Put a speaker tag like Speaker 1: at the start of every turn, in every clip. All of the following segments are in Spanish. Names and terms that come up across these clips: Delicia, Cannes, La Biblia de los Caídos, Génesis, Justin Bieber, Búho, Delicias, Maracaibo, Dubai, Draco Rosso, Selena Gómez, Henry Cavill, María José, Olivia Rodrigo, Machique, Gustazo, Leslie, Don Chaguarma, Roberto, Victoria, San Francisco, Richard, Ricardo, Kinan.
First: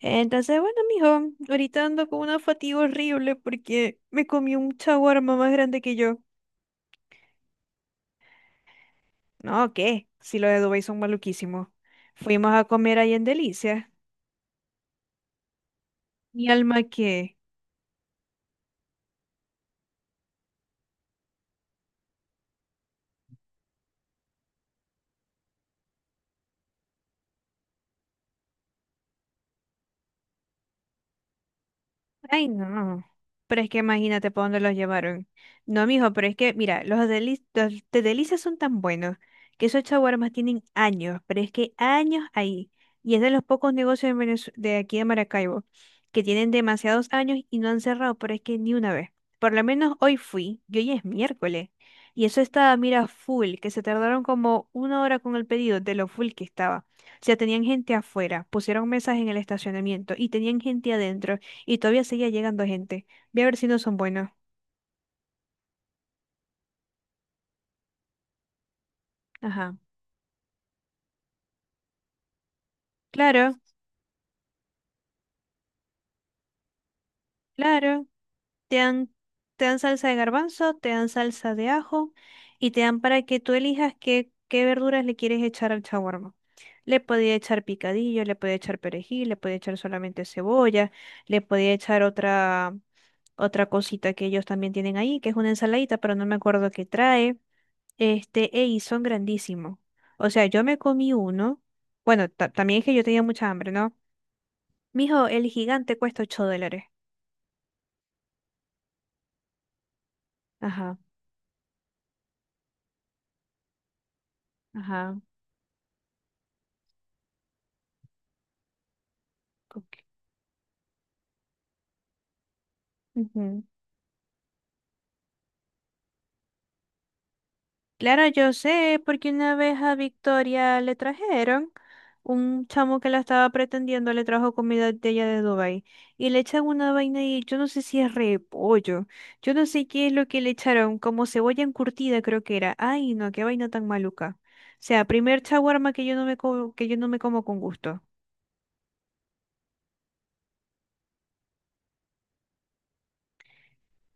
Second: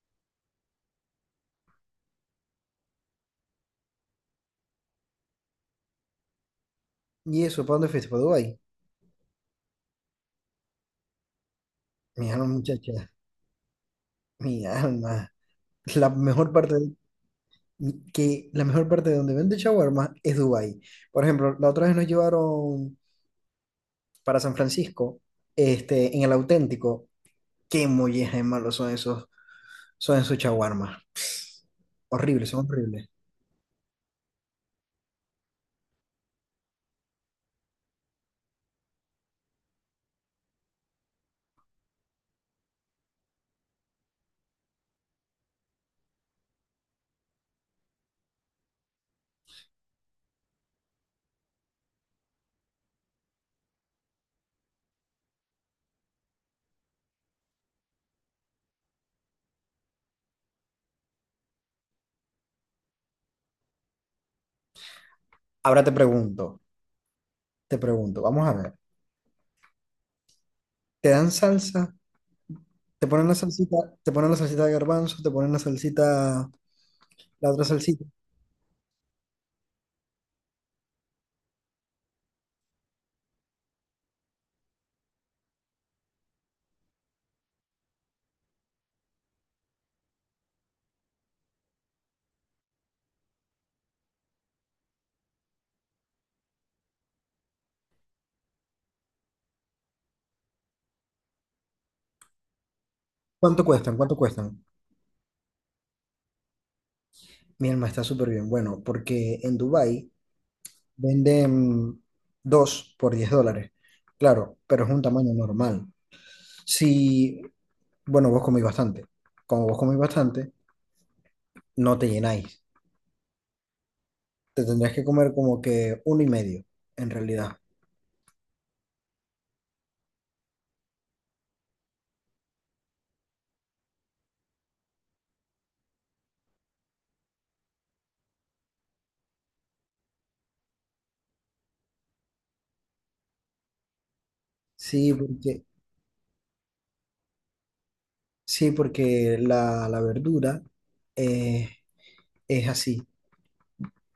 Speaker 1: Entonces, bueno, mijo, ahorita ando con una fatiga horrible porque me comí un chaguarma más grande que yo.
Speaker 2: ¿Y eso? ¿Para dónde fuiste? ¿Para Dubái?
Speaker 1: No, ¿qué? Si los de Dubái son maluquísimos.
Speaker 2: Mi alma,
Speaker 1: Fuimos a comer
Speaker 2: muchacha.
Speaker 1: ahí en Delicia.
Speaker 2: Mi alma. La
Speaker 1: Mi
Speaker 2: mejor parte
Speaker 1: alma,
Speaker 2: de-
Speaker 1: ¿qué?
Speaker 2: que la mejor parte de donde vende shawarma es Dubái. Por ejemplo, la otra vez nos llevaron para San Francisco, en el auténtico. Qué molleja de malos son esos shawarmas.
Speaker 1: Ay,
Speaker 2: Horribles, son
Speaker 1: no.
Speaker 2: horribles.
Speaker 1: Pero es que imagínate por dónde los llevaron. No, mijo, pero es que, mira, los de delicias son tan buenos que esos chaguarmas tienen años, pero es que años ahí. Y es de los pocos negocios de aquí de Maracaibo que tienen demasiados años y no han cerrado, pero es que ni una vez. Por lo menos hoy fui, y hoy es miércoles. Y eso estaba, mira, full, que se tardaron como una hora con el pedido de lo full que estaba. O sea, tenían gente afuera, pusieron mesas en el estacionamiento y tenían gente adentro. Y todavía seguía llegando gente. Voy a ver si no son buenos.
Speaker 2: Ahora te pregunto, vamos a ver.
Speaker 1: Ajá.
Speaker 2: ¿Te dan salsa? ¿Te ponen la
Speaker 1: Claro,
Speaker 2: salsita? ¿Te ponen la salsita de garbanzo? ¿Te ponen la salsita, la otra salsita?
Speaker 1: claro. Te dan, te dan salsa de garbanzo, te dan salsa de ajo y te dan para que tú elijas qué, qué verduras le quieres echar al shawarma. Le podía echar picadillo, le podía echar perejil, le podía echar solamente cebolla, le podía echar otra, otra cosita que ellos también tienen ahí, que es una ensaladita, pero no me acuerdo qué trae. Este, ey, son grandísimos. O sea, yo me comí uno. Bueno, también es que yo tenía mucha
Speaker 2: ¿Cuánto
Speaker 1: hambre, ¿no?
Speaker 2: cuestan? ¿Cuánto cuestan?
Speaker 1: Mijo, el gigante cuesta 8 dólares.
Speaker 2: Mi alma, está súper bien. Bueno, porque en Dubái
Speaker 1: Ajá,
Speaker 2: venden dos por $10. Claro, pero es un
Speaker 1: ajá.
Speaker 2: tamaño normal. Si, bueno, vos comís bastante. Como vos
Speaker 1: Ok.
Speaker 2: comís bastante, no te llenáis.
Speaker 1: Ujú.
Speaker 2: Te tendrías que comer como que uno y medio, en realidad.
Speaker 1: Claro, yo sé, porque una vez a Victoria le trajeron, un chamo que la estaba pretendiendo le trajo comida de ella de Dubái y le echan una vaina y yo no sé si es repollo, yo no sé qué es lo que le echaron, como cebolla encurtida creo que era. Ay, no, qué vaina tan maluca. O sea,
Speaker 2: Sí,
Speaker 1: primer
Speaker 2: porque,
Speaker 1: chaguarma que yo no que yo no me como con gusto.
Speaker 2: sí, porque la verdura eh, es así.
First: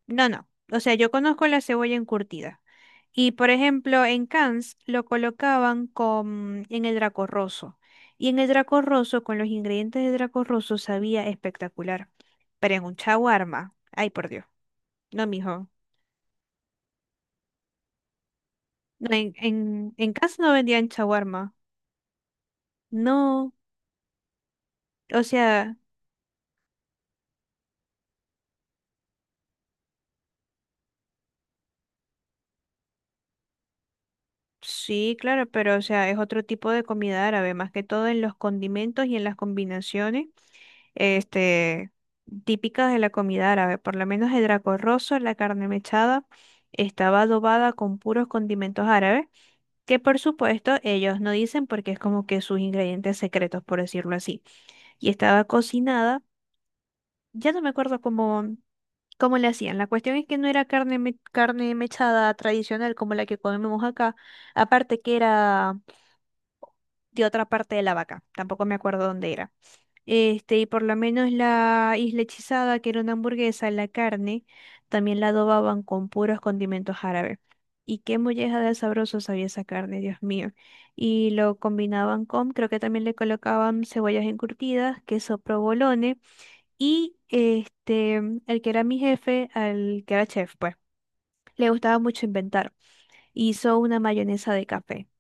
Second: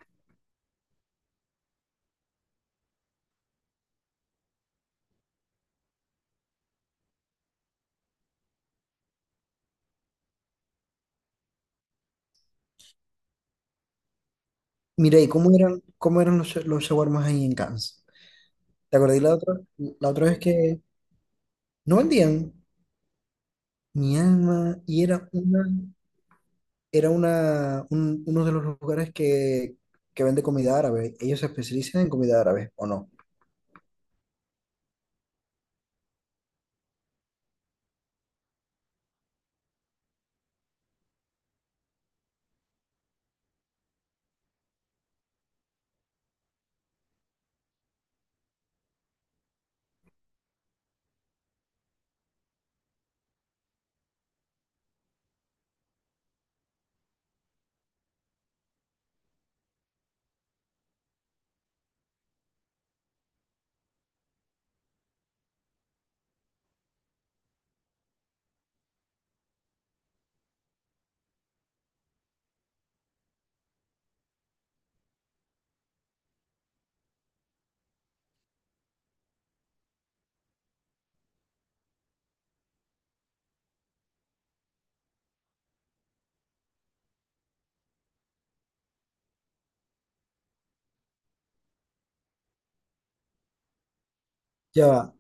Speaker 1: No, no. O sea, yo conozco la cebolla encurtida. Y por ejemplo, en Cannes lo colocaban con, en el Draco Rosso. Y en el Draco Rosso, con los ingredientes de Draco Rosso, sabía espectacular. Pero en un shawarma. Ay, por Dios.
Speaker 2: Mira,
Speaker 1: No,
Speaker 2: ¿y cómo
Speaker 1: mijo.
Speaker 2: eran, cómo eran los shawarmas ahí en Cannes? ¿Te
Speaker 1: No,
Speaker 2: acordás
Speaker 1: en,
Speaker 2: la otra,
Speaker 1: en,
Speaker 2: la
Speaker 1: en
Speaker 2: otra
Speaker 1: Cannes
Speaker 2: vez
Speaker 1: no
Speaker 2: que
Speaker 1: vendían shawarma.
Speaker 2: no vendían?
Speaker 1: No.
Speaker 2: Mi alma, y
Speaker 1: O
Speaker 2: era una,
Speaker 1: sea,
Speaker 2: era una, un- uno de los lugares que vende comida árabe. Ellos se especializan en comida árabe, ¿o no?
Speaker 1: sí, claro, pero o sea, es otro tipo de comida árabe, más que todo en los condimentos y en las combinaciones este, típicas de la comida árabe, por lo menos el draco rosso, la carne mechada, estaba adobada con puros condimentos árabes, que por supuesto ellos no dicen porque es como que sus ingredientes secretos, por decirlo así. Y estaba cocinada, ya no me acuerdo cómo, cómo le hacían. La cuestión es que no era carne, carne mechada tradicional como la que comemos acá, aparte que era de otra parte de la vaca, tampoco me acuerdo dónde era. Este, y por lo menos la isla hechizada, que era una hamburguesa, la carne, también la adobaban con puros condimentos árabes. Y qué molleja de sabroso sabía esa carne, Dios mío. Y lo combinaban con, creo que también le colocaban cebollas encurtidas, queso provolone, y este, el que era mi jefe, al que era chef, pues, le gustaba mucho inventar. Hizo una mayonesa de
Speaker 2: Ya
Speaker 1: café.
Speaker 2: va,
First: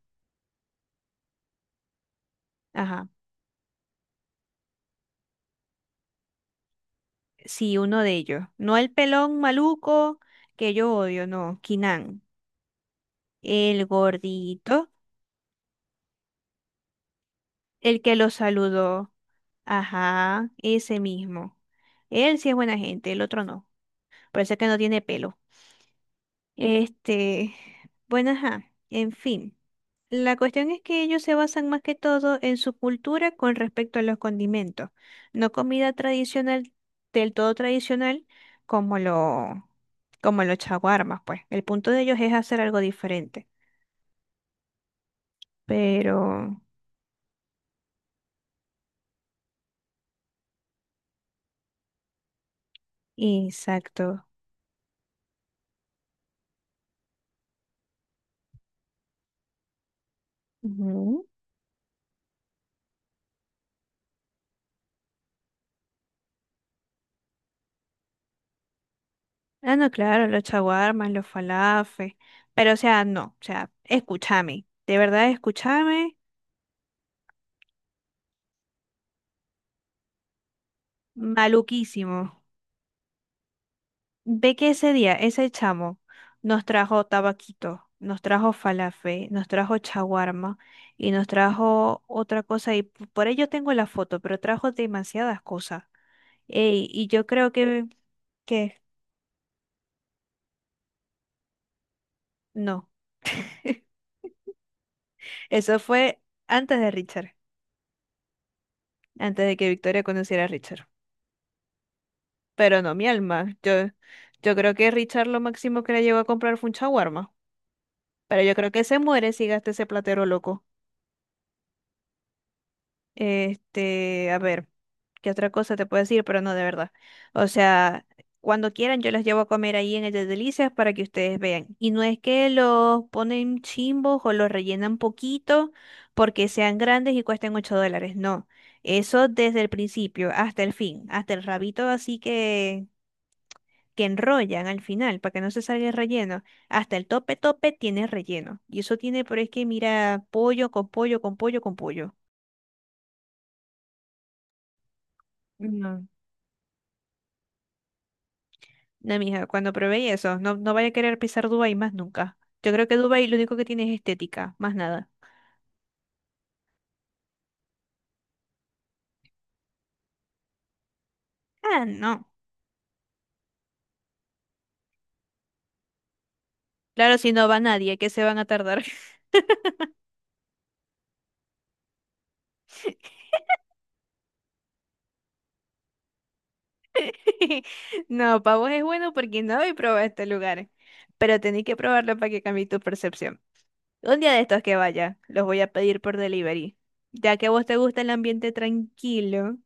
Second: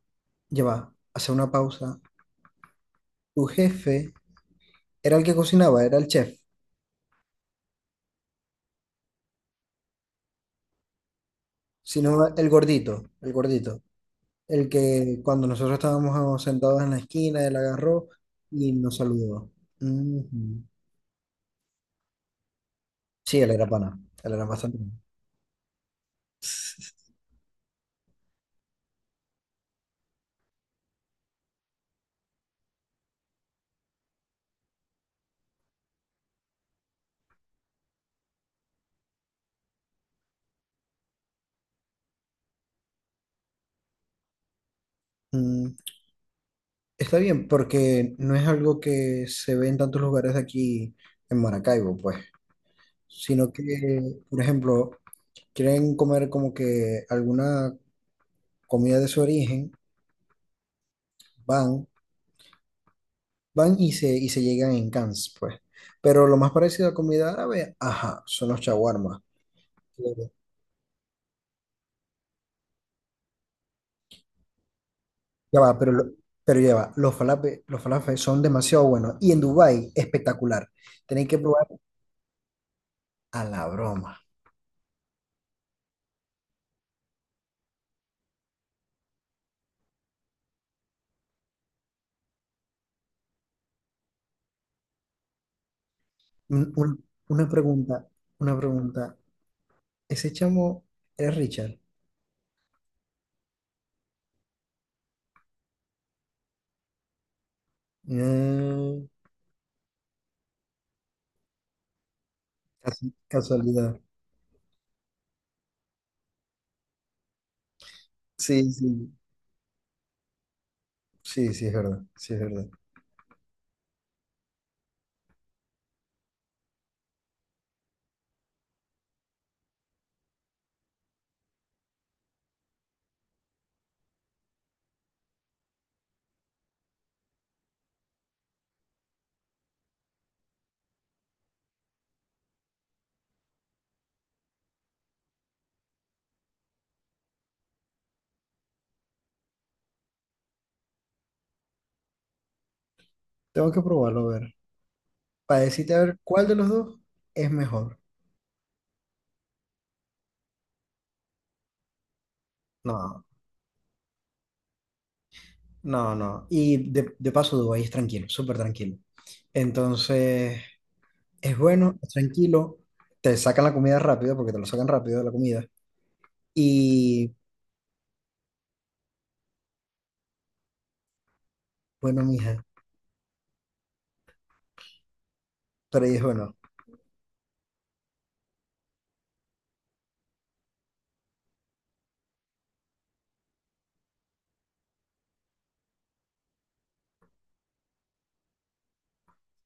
Speaker 2: ya va, hace una pausa.
Speaker 1: Ajá.
Speaker 2: Tu jefe era el que cocinaba, era el chef,
Speaker 1: Sí, uno de ellos. No el pelón maluco, que yo odio, no, Kinan.
Speaker 2: sino el gordito, el gordito,
Speaker 1: El
Speaker 2: el
Speaker 1: gordito,
Speaker 2: que cuando nosotros estábamos sentados en la esquina, él
Speaker 1: el
Speaker 2: agarró
Speaker 1: que lo
Speaker 2: y nos
Speaker 1: saludó.
Speaker 2: saludó. Ujú.
Speaker 1: Ajá, ese mismo. Él sí es buena gente, el
Speaker 2: Sí,
Speaker 1: otro
Speaker 2: él
Speaker 1: no.
Speaker 2: era pana, él era
Speaker 1: Parece que no
Speaker 2: bastante pana.
Speaker 1: tiene pelo. Este, bueno, ajá, en fin. La cuestión es que ellos se basan más que todo en su cultura con respecto a los condimentos, no comida tradicional, del todo tradicional, como lo, como los chaguarmas, pues. El punto de ellos es hacer algo diferente. Pero,
Speaker 2: Está bien, porque no es algo que se ve en tantos lugares de aquí en Maracaibo, pues, sino que,
Speaker 1: exacto.
Speaker 2: por ejemplo, quieren comer como que alguna comida de su origen,
Speaker 1: Ujú.
Speaker 2: van, van se llegan en cans, pues. Pero lo más parecido a comida árabe, ajá, son los shawarma.
Speaker 1: Ah, no,
Speaker 2: Ya
Speaker 1: claro, los chaguarmas, los falafes. Pero, o sea, no, o sea, escúchame. De verdad,
Speaker 2: va, pero, lo-
Speaker 1: escúchame.
Speaker 2: pero ya va, los falafel son demasiado buenos. Y en Dubái, espectacular. Tenéis que probar
Speaker 1: Maluquísimo.
Speaker 2: a la broma.
Speaker 1: Ve que ese día, ese chamo nos trajo tabaquito, nos trajo falafe, nos trajo chaguarma y nos trajo otra cosa. Y por ello tengo la foto, pero trajo demasiadas cosas.
Speaker 2: Un-
Speaker 1: Ey,
Speaker 2: un-
Speaker 1: y yo
Speaker 2: una
Speaker 1: creo
Speaker 2: pregunta, una
Speaker 1: que
Speaker 2: pregunta. Ese chamo es Richard.
Speaker 1: no. Eso fue antes de Richard,
Speaker 2: No,
Speaker 1: antes de que Victoria conociera a Richard. Pero no mi
Speaker 2: casu-
Speaker 1: alma. Yo,
Speaker 2: casualidad.
Speaker 1: yo creo que Richard lo máximo que le llegó a comprar fue un shawarma. Pero yo creo
Speaker 2: Sí,
Speaker 1: que se
Speaker 2: sí.
Speaker 1: muere si gasta ese platero loco.
Speaker 2: Sí, sí, es verdad. Sí, es verdad.
Speaker 1: Este, a ver, ¿qué otra cosa te puedo decir? Pero no, de verdad. O sea, cuando quieran yo los llevo a comer ahí en el de Delicias para que ustedes vean. Y no es que los ponen chimbos o los rellenan poquito porque sean grandes y cuesten 8 dólares. No. Eso desde el principio hasta el fin, hasta el rabito así que enrollan al final para que no se salga el relleno. Hasta el tope tope tiene relleno. Y eso tiene, pero es que mira, pollo con pollo con pollo con pollo.
Speaker 2: Tengo que probarlo a ver. Para decirte a
Speaker 1: No.
Speaker 2: ver cuál de los dos es mejor.
Speaker 1: No, mija, cuando probé eso, no, no vaya a querer pisar Dubái más nunca. Yo creo que
Speaker 2: No,
Speaker 1: Dubái lo único que tiene es estética, más nada.
Speaker 2: no, no. Y de paso, Dubái es tranquilo, súper tranquilo. Entonces, es
Speaker 1: Ah,
Speaker 2: bueno, es
Speaker 1: no.
Speaker 2: tranquilo. Te sacan la comida rápido, porque te lo sacan rápido la comida.
Speaker 1: Claro,
Speaker 2: Y
Speaker 1: si no va nadie, ¿que se van a tardar?
Speaker 2: bueno, mija, pero ahí es bueno.
Speaker 1: No, para vos es bueno porque no habéis probado este lugar. Pero tenéis que probarlo para que cambie tu percepción. Un día de estos que vaya, los voy a pedir por delivery. Ya que a vos te gusta el ambiente tranquilo,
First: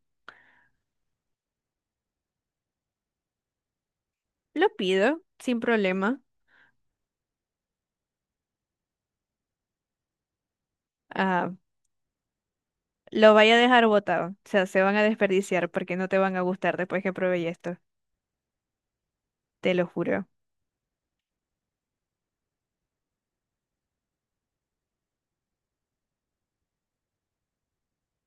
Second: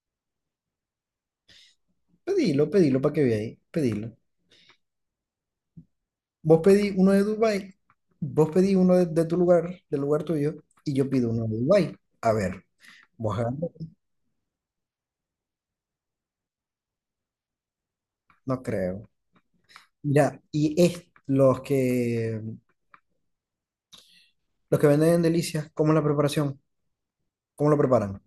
Speaker 2: Pedilo, pedilo para que veáis. Pedilo.
Speaker 1: lo pido sin problema.
Speaker 2: Vos pedí uno de Dubai, vos pedí uno de tu lugar, del lugar tuyo, y yo pido uno
Speaker 1: Ah,
Speaker 2: de Dubái. A ver,
Speaker 1: lo
Speaker 2: ¿vos
Speaker 1: vaya a
Speaker 2: agarrás?
Speaker 1: dejar botado. O sea, se van a desperdiciar porque no te van a gustar después que probé esto.
Speaker 2: No creo.
Speaker 1: Te lo juro.
Speaker 2: Mira, y es los que venden en Delicias, ¿cómo es la preparación? ¿Cómo lo preparan?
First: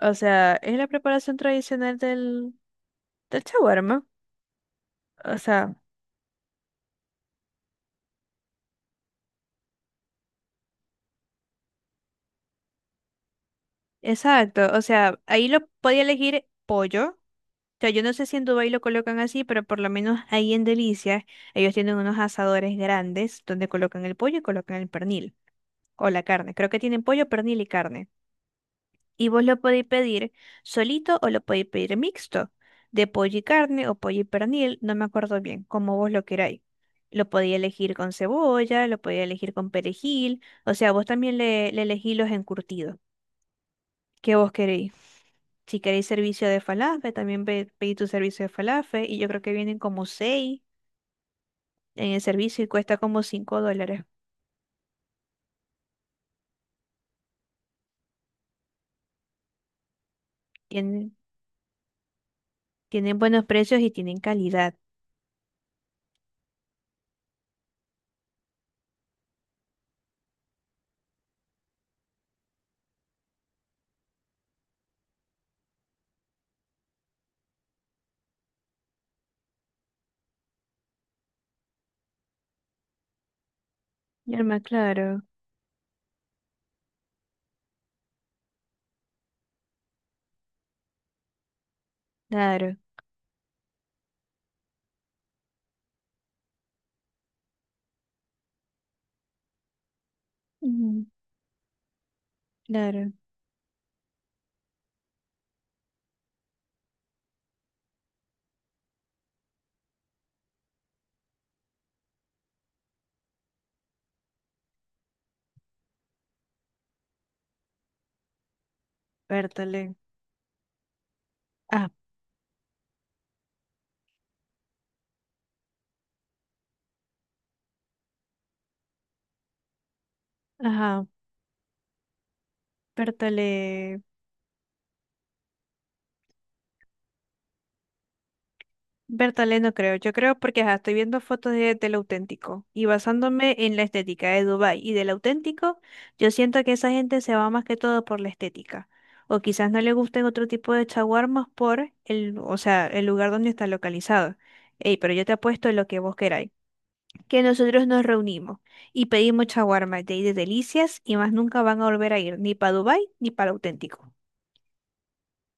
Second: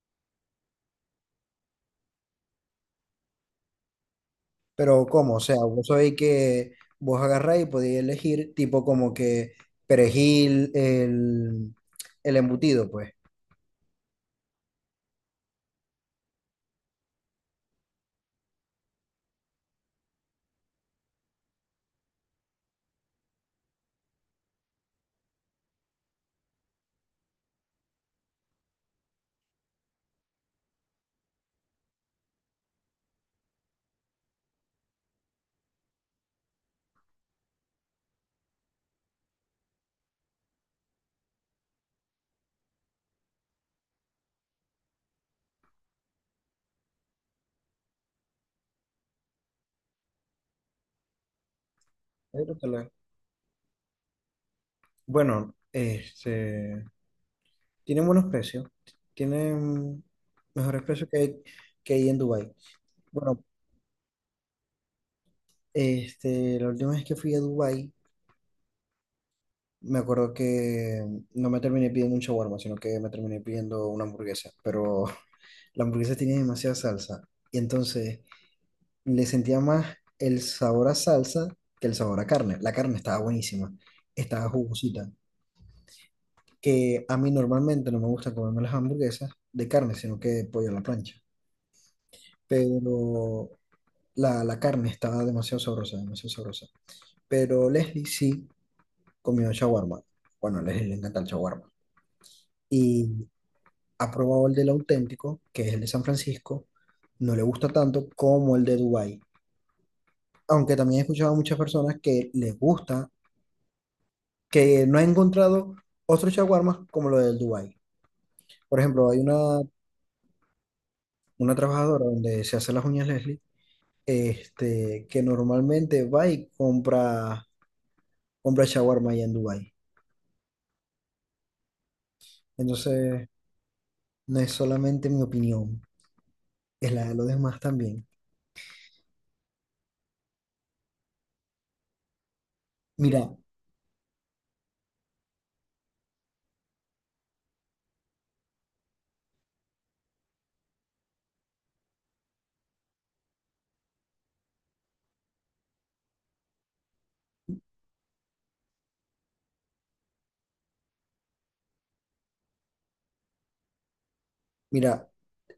Speaker 1: O sea, es la preparación tradicional del, del shawarma.
Speaker 2: Pero ¿cómo?
Speaker 1: O
Speaker 2: O sea,
Speaker 1: sea,
Speaker 2: vos sabéis que vos agarráis y podéis elegir tipo como que perejil, el embutido, pues.
Speaker 1: exacto. O sea, ahí lo podía elegir pollo. O sea, yo no sé si en Dubái lo colocan así, pero por lo menos ahí en Delicias, ellos tienen unos asadores grandes donde colocan el pollo y colocan el pernil. O la carne. Creo que tienen pollo, pernil y carne. Y vos lo podéis pedir solito o lo podéis pedir mixto, de pollo y carne o pollo y pernil, no me acuerdo bien, como vos lo queráis. Lo podéis elegir con cebolla, lo podéis elegir con perejil, o sea, vos también le elegís los encurtidos que vos queréis. Si queréis servicio de falafel, también pedí tu servicio de falafel y yo creo que vienen como seis en el
Speaker 2: Ahí lo
Speaker 1: servicio y
Speaker 2: tenés.
Speaker 1: cuesta como cinco dólares.
Speaker 2: Bueno, tienen buenos precios. Tienen mejores precios
Speaker 1: Tienen,
Speaker 2: que hay en Dubái.
Speaker 1: tienen buenos
Speaker 2: Bueno,
Speaker 1: precios y tienen calidad.
Speaker 2: la última vez que fui a Dubái, me acuerdo que no me terminé pidiendo un shawarma, sino que me terminé pidiendo una hamburguesa. Pero la hamburguesa tenía demasiada salsa. Y entonces le sentía más el sabor a salsa que el sabor a carne. La carne estaba buenísima. Estaba
Speaker 1: Norma,
Speaker 2: jugosita.
Speaker 1: claro,
Speaker 2: Que a mí normalmente no me gusta comerme las hamburguesas de carne, sino que pollo a la plancha.
Speaker 1: claro.
Speaker 2: Pero la carne estaba demasiado sabrosa, demasiado sabrosa. Pero Leslie sí comió shawarma. Bueno, a Leslie le
Speaker 1: Ujú,
Speaker 2: encanta el shawarma.
Speaker 1: claro,
Speaker 2: Y ha probado el del auténtico, que es el de San Francisco. No le gusta tanto como el de Dubái. Aunque también he escuchado a muchas personas que les gusta, que no ha encontrado otros shawarmas como lo del Dubái. Por ejemplo, hay una,
Speaker 1: Bertale.
Speaker 2: una
Speaker 1: Ah,
Speaker 2: trabajadora donde se hace las uñas Leslie, que normalmente va y compra shawarma allá en Dubái.
Speaker 1: ajá,
Speaker 2: Entonces.
Speaker 1: Bertale.
Speaker 2: No es solamente mi opinión, es la de los demás también.
Speaker 1: Bertale no creo. Yo creo porque ajá, estoy viendo fotos de, del auténtico y
Speaker 2: Mira,
Speaker 1: basándome en la estética de Dubái y del auténtico, yo siento que esa gente se va más que todo por la estética. O quizás no le gusten otro tipo de chaguarmas por el, o sea, el lugar donde está localizado. Ey, pero yo te apuesto lo que vos queráis. Que nosotros nos reunimos y pedimos chaguarmas de ahí de delicias y más nunca van a volver a ir ni para Dubái ni para el auténtico.
Speaker 2: mira,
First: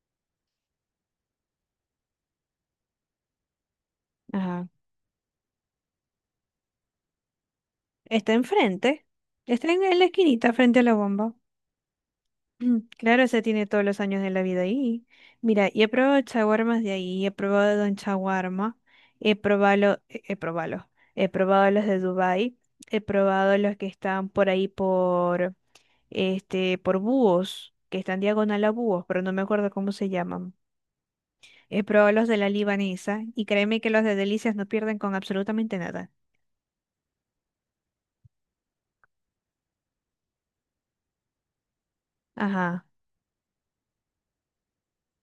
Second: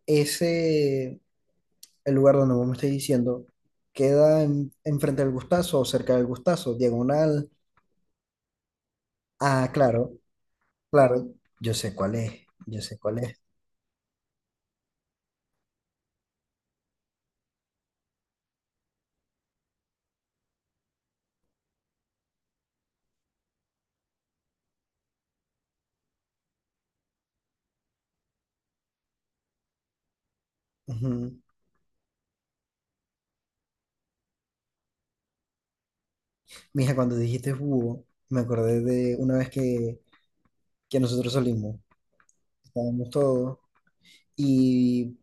Speaker 2: ese, el lugar donde vos me estáis diciendo, queda enfrente del Gustazo o cerca del Gustazo, diagonal.
Speaker 1: Está enfrente.
Speaker 2: Ah,
Speaker 1: Está en la
Speaker 2: claro,
Speaker 1: esquinita frente a la
Speaker 2: claro,
Speaker 1: bomba.
Speaker 2: yo sé cuál es,
Speaker 1: Mm,
Speaker 2: yo sé cuál
Speaker 1: claro,
Speaker 2: es.
Speaker 1: se tiene todos los años de la vida ahí. Mira, y he probado chaguarmas de ahí, he probado Don Chaguarma, he probado, he probado, he probado los de Dubai, he probado los que están por ahí por, este, por búhos, que están diagonal a búhos, pero no me acuerdo cómo se llaman.
Speaker 2: Ujú.
Speaker 1: He probado los de la libanesa y créeme que los de delicias no pierden con absolutamente nada.
Speaker 2: Mija, cuando dijiste búho, me acordé de una vez que nosotros salimos,
Speaker 1: Ajá.
Speaker 2: estábamos todos, y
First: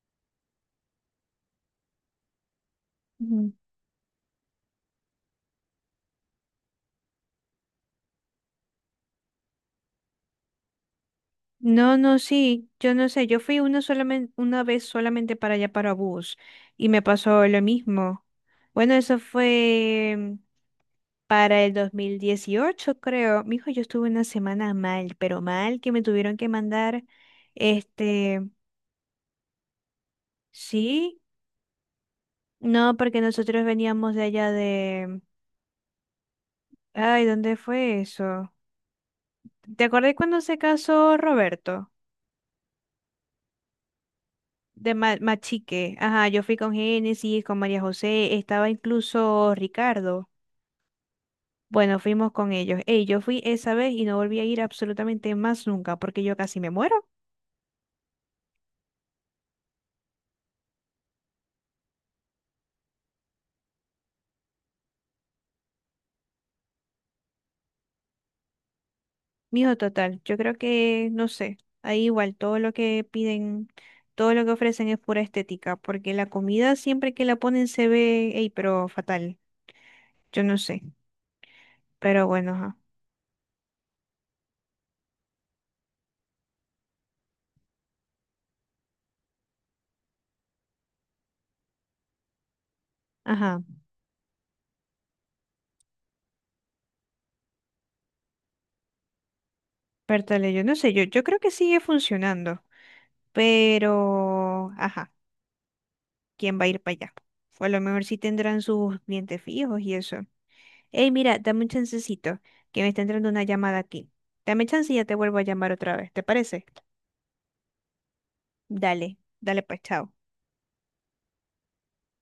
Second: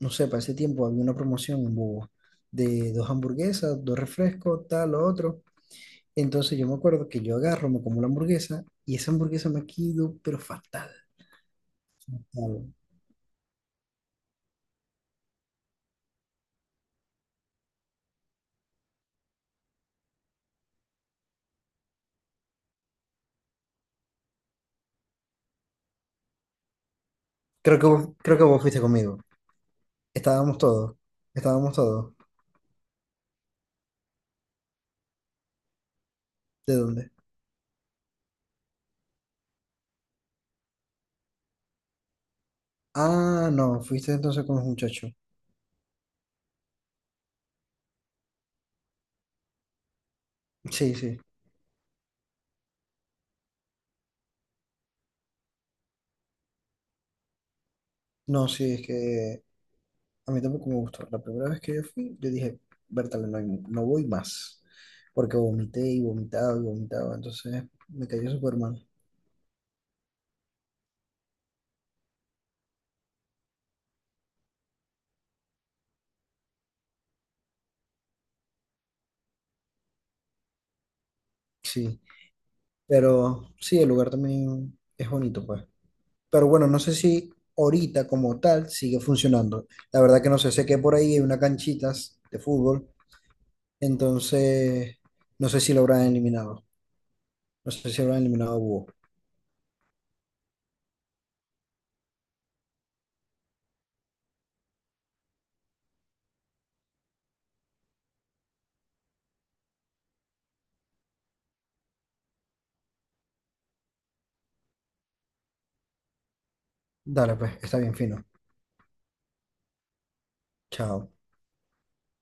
Speaker 2: no sé, para ese tiempo había una promoción en búho, de dos
Speaker 1: Ujú.
Speaker 2: hamburguesas, dos refrescos, tal, lo otro. Entonces yo me acuerdo que yo agarro, me como la hamburguesa y esa hamburguesa me quedó, pero fatal.
Speaker 1: No, no, sí,
Speaker 2: Claro.
Speaker 1: yo no sé, yo fui una solamente, una vez solamente para allá para bus y me pasó lo mismo. Bueno, eso fue para el 2018, creo. Mijo, yo estuve una semana mal, pero mal que me tuvieron que mandar,
Speaker 2: Creo que vos, creo
Speaker 1: este,
Speaker 2: que vos fuiste conmigo. Estábamos todos.
Speaker 1: sí,
Speaker 2: Estábamos todos.
Speaker 1: no, porque nosotros veníamos de allá de,
Speaker 2: ¿De dónde?
Speaker 1: ay, ¿dónde fue eso? ¿Te acordás cuando se casó Roberto?
Speaker 2: Ah, no, fuiste entonces con los
Speaker 1: De
Speaker 2: muchachos.
Speaker 1: Machique, ajá, yo fui con Génesis, con María José, estaba incluso Ricardo.
Speaker 2: Sí, sí.
Speaker 1: Bueno, fuimos con ellos. Ey, yo fui esa vez y no volví a ir absolutamente más nunca porque yo casi me muero.
Speaker 2: No, sí, es que a mí tampoco me gustó. La primera vez que yo fui, yo dije, Bertale, no, no voy más. Porque vomité y vomitaba y vomitaba. Entonces me cayó súper mal.
Speaker 1: Mijo, total, yo creo que, no sé, ahí igual todo lo que piden, todo lo que ofrecen es pura estética, porque la comida siempre que la ponen se ve, ey, pero fatal. Yo no sé,
Speaker 2: Sí.
Speaker 1: pero bueno, ajá.
Speaker 2: Pero sí, el lugar también es bonito, pues. Pero bueno, no sé si ahorita como tal sigue funcionando. La verdad que no sé, sé que por ahí hay unas canchitas de fútbol,
Speaker 1: Ajá,
Speaker 2: entonces no sé si lo habrán eliminado. No sé si lo habrán eliminado a Búho.
Speaker 1: pértale, yo no sé, yo creo que sigue funcionando, pero, ajá. ¿Quién va a ir para allá? O a lo mejor sí tendrán sus clientes fijos y eso. Ey, mira, dame un chancecito, que me está entrando una llamada aquí. Dame chance y ya te vuelvo a llamar otra vez, ¿te parece?
Speaker 2: Dale, pues, está bien fino.
Speaker 1: Dale, dale pues, chao.
Speaker 2: Chao.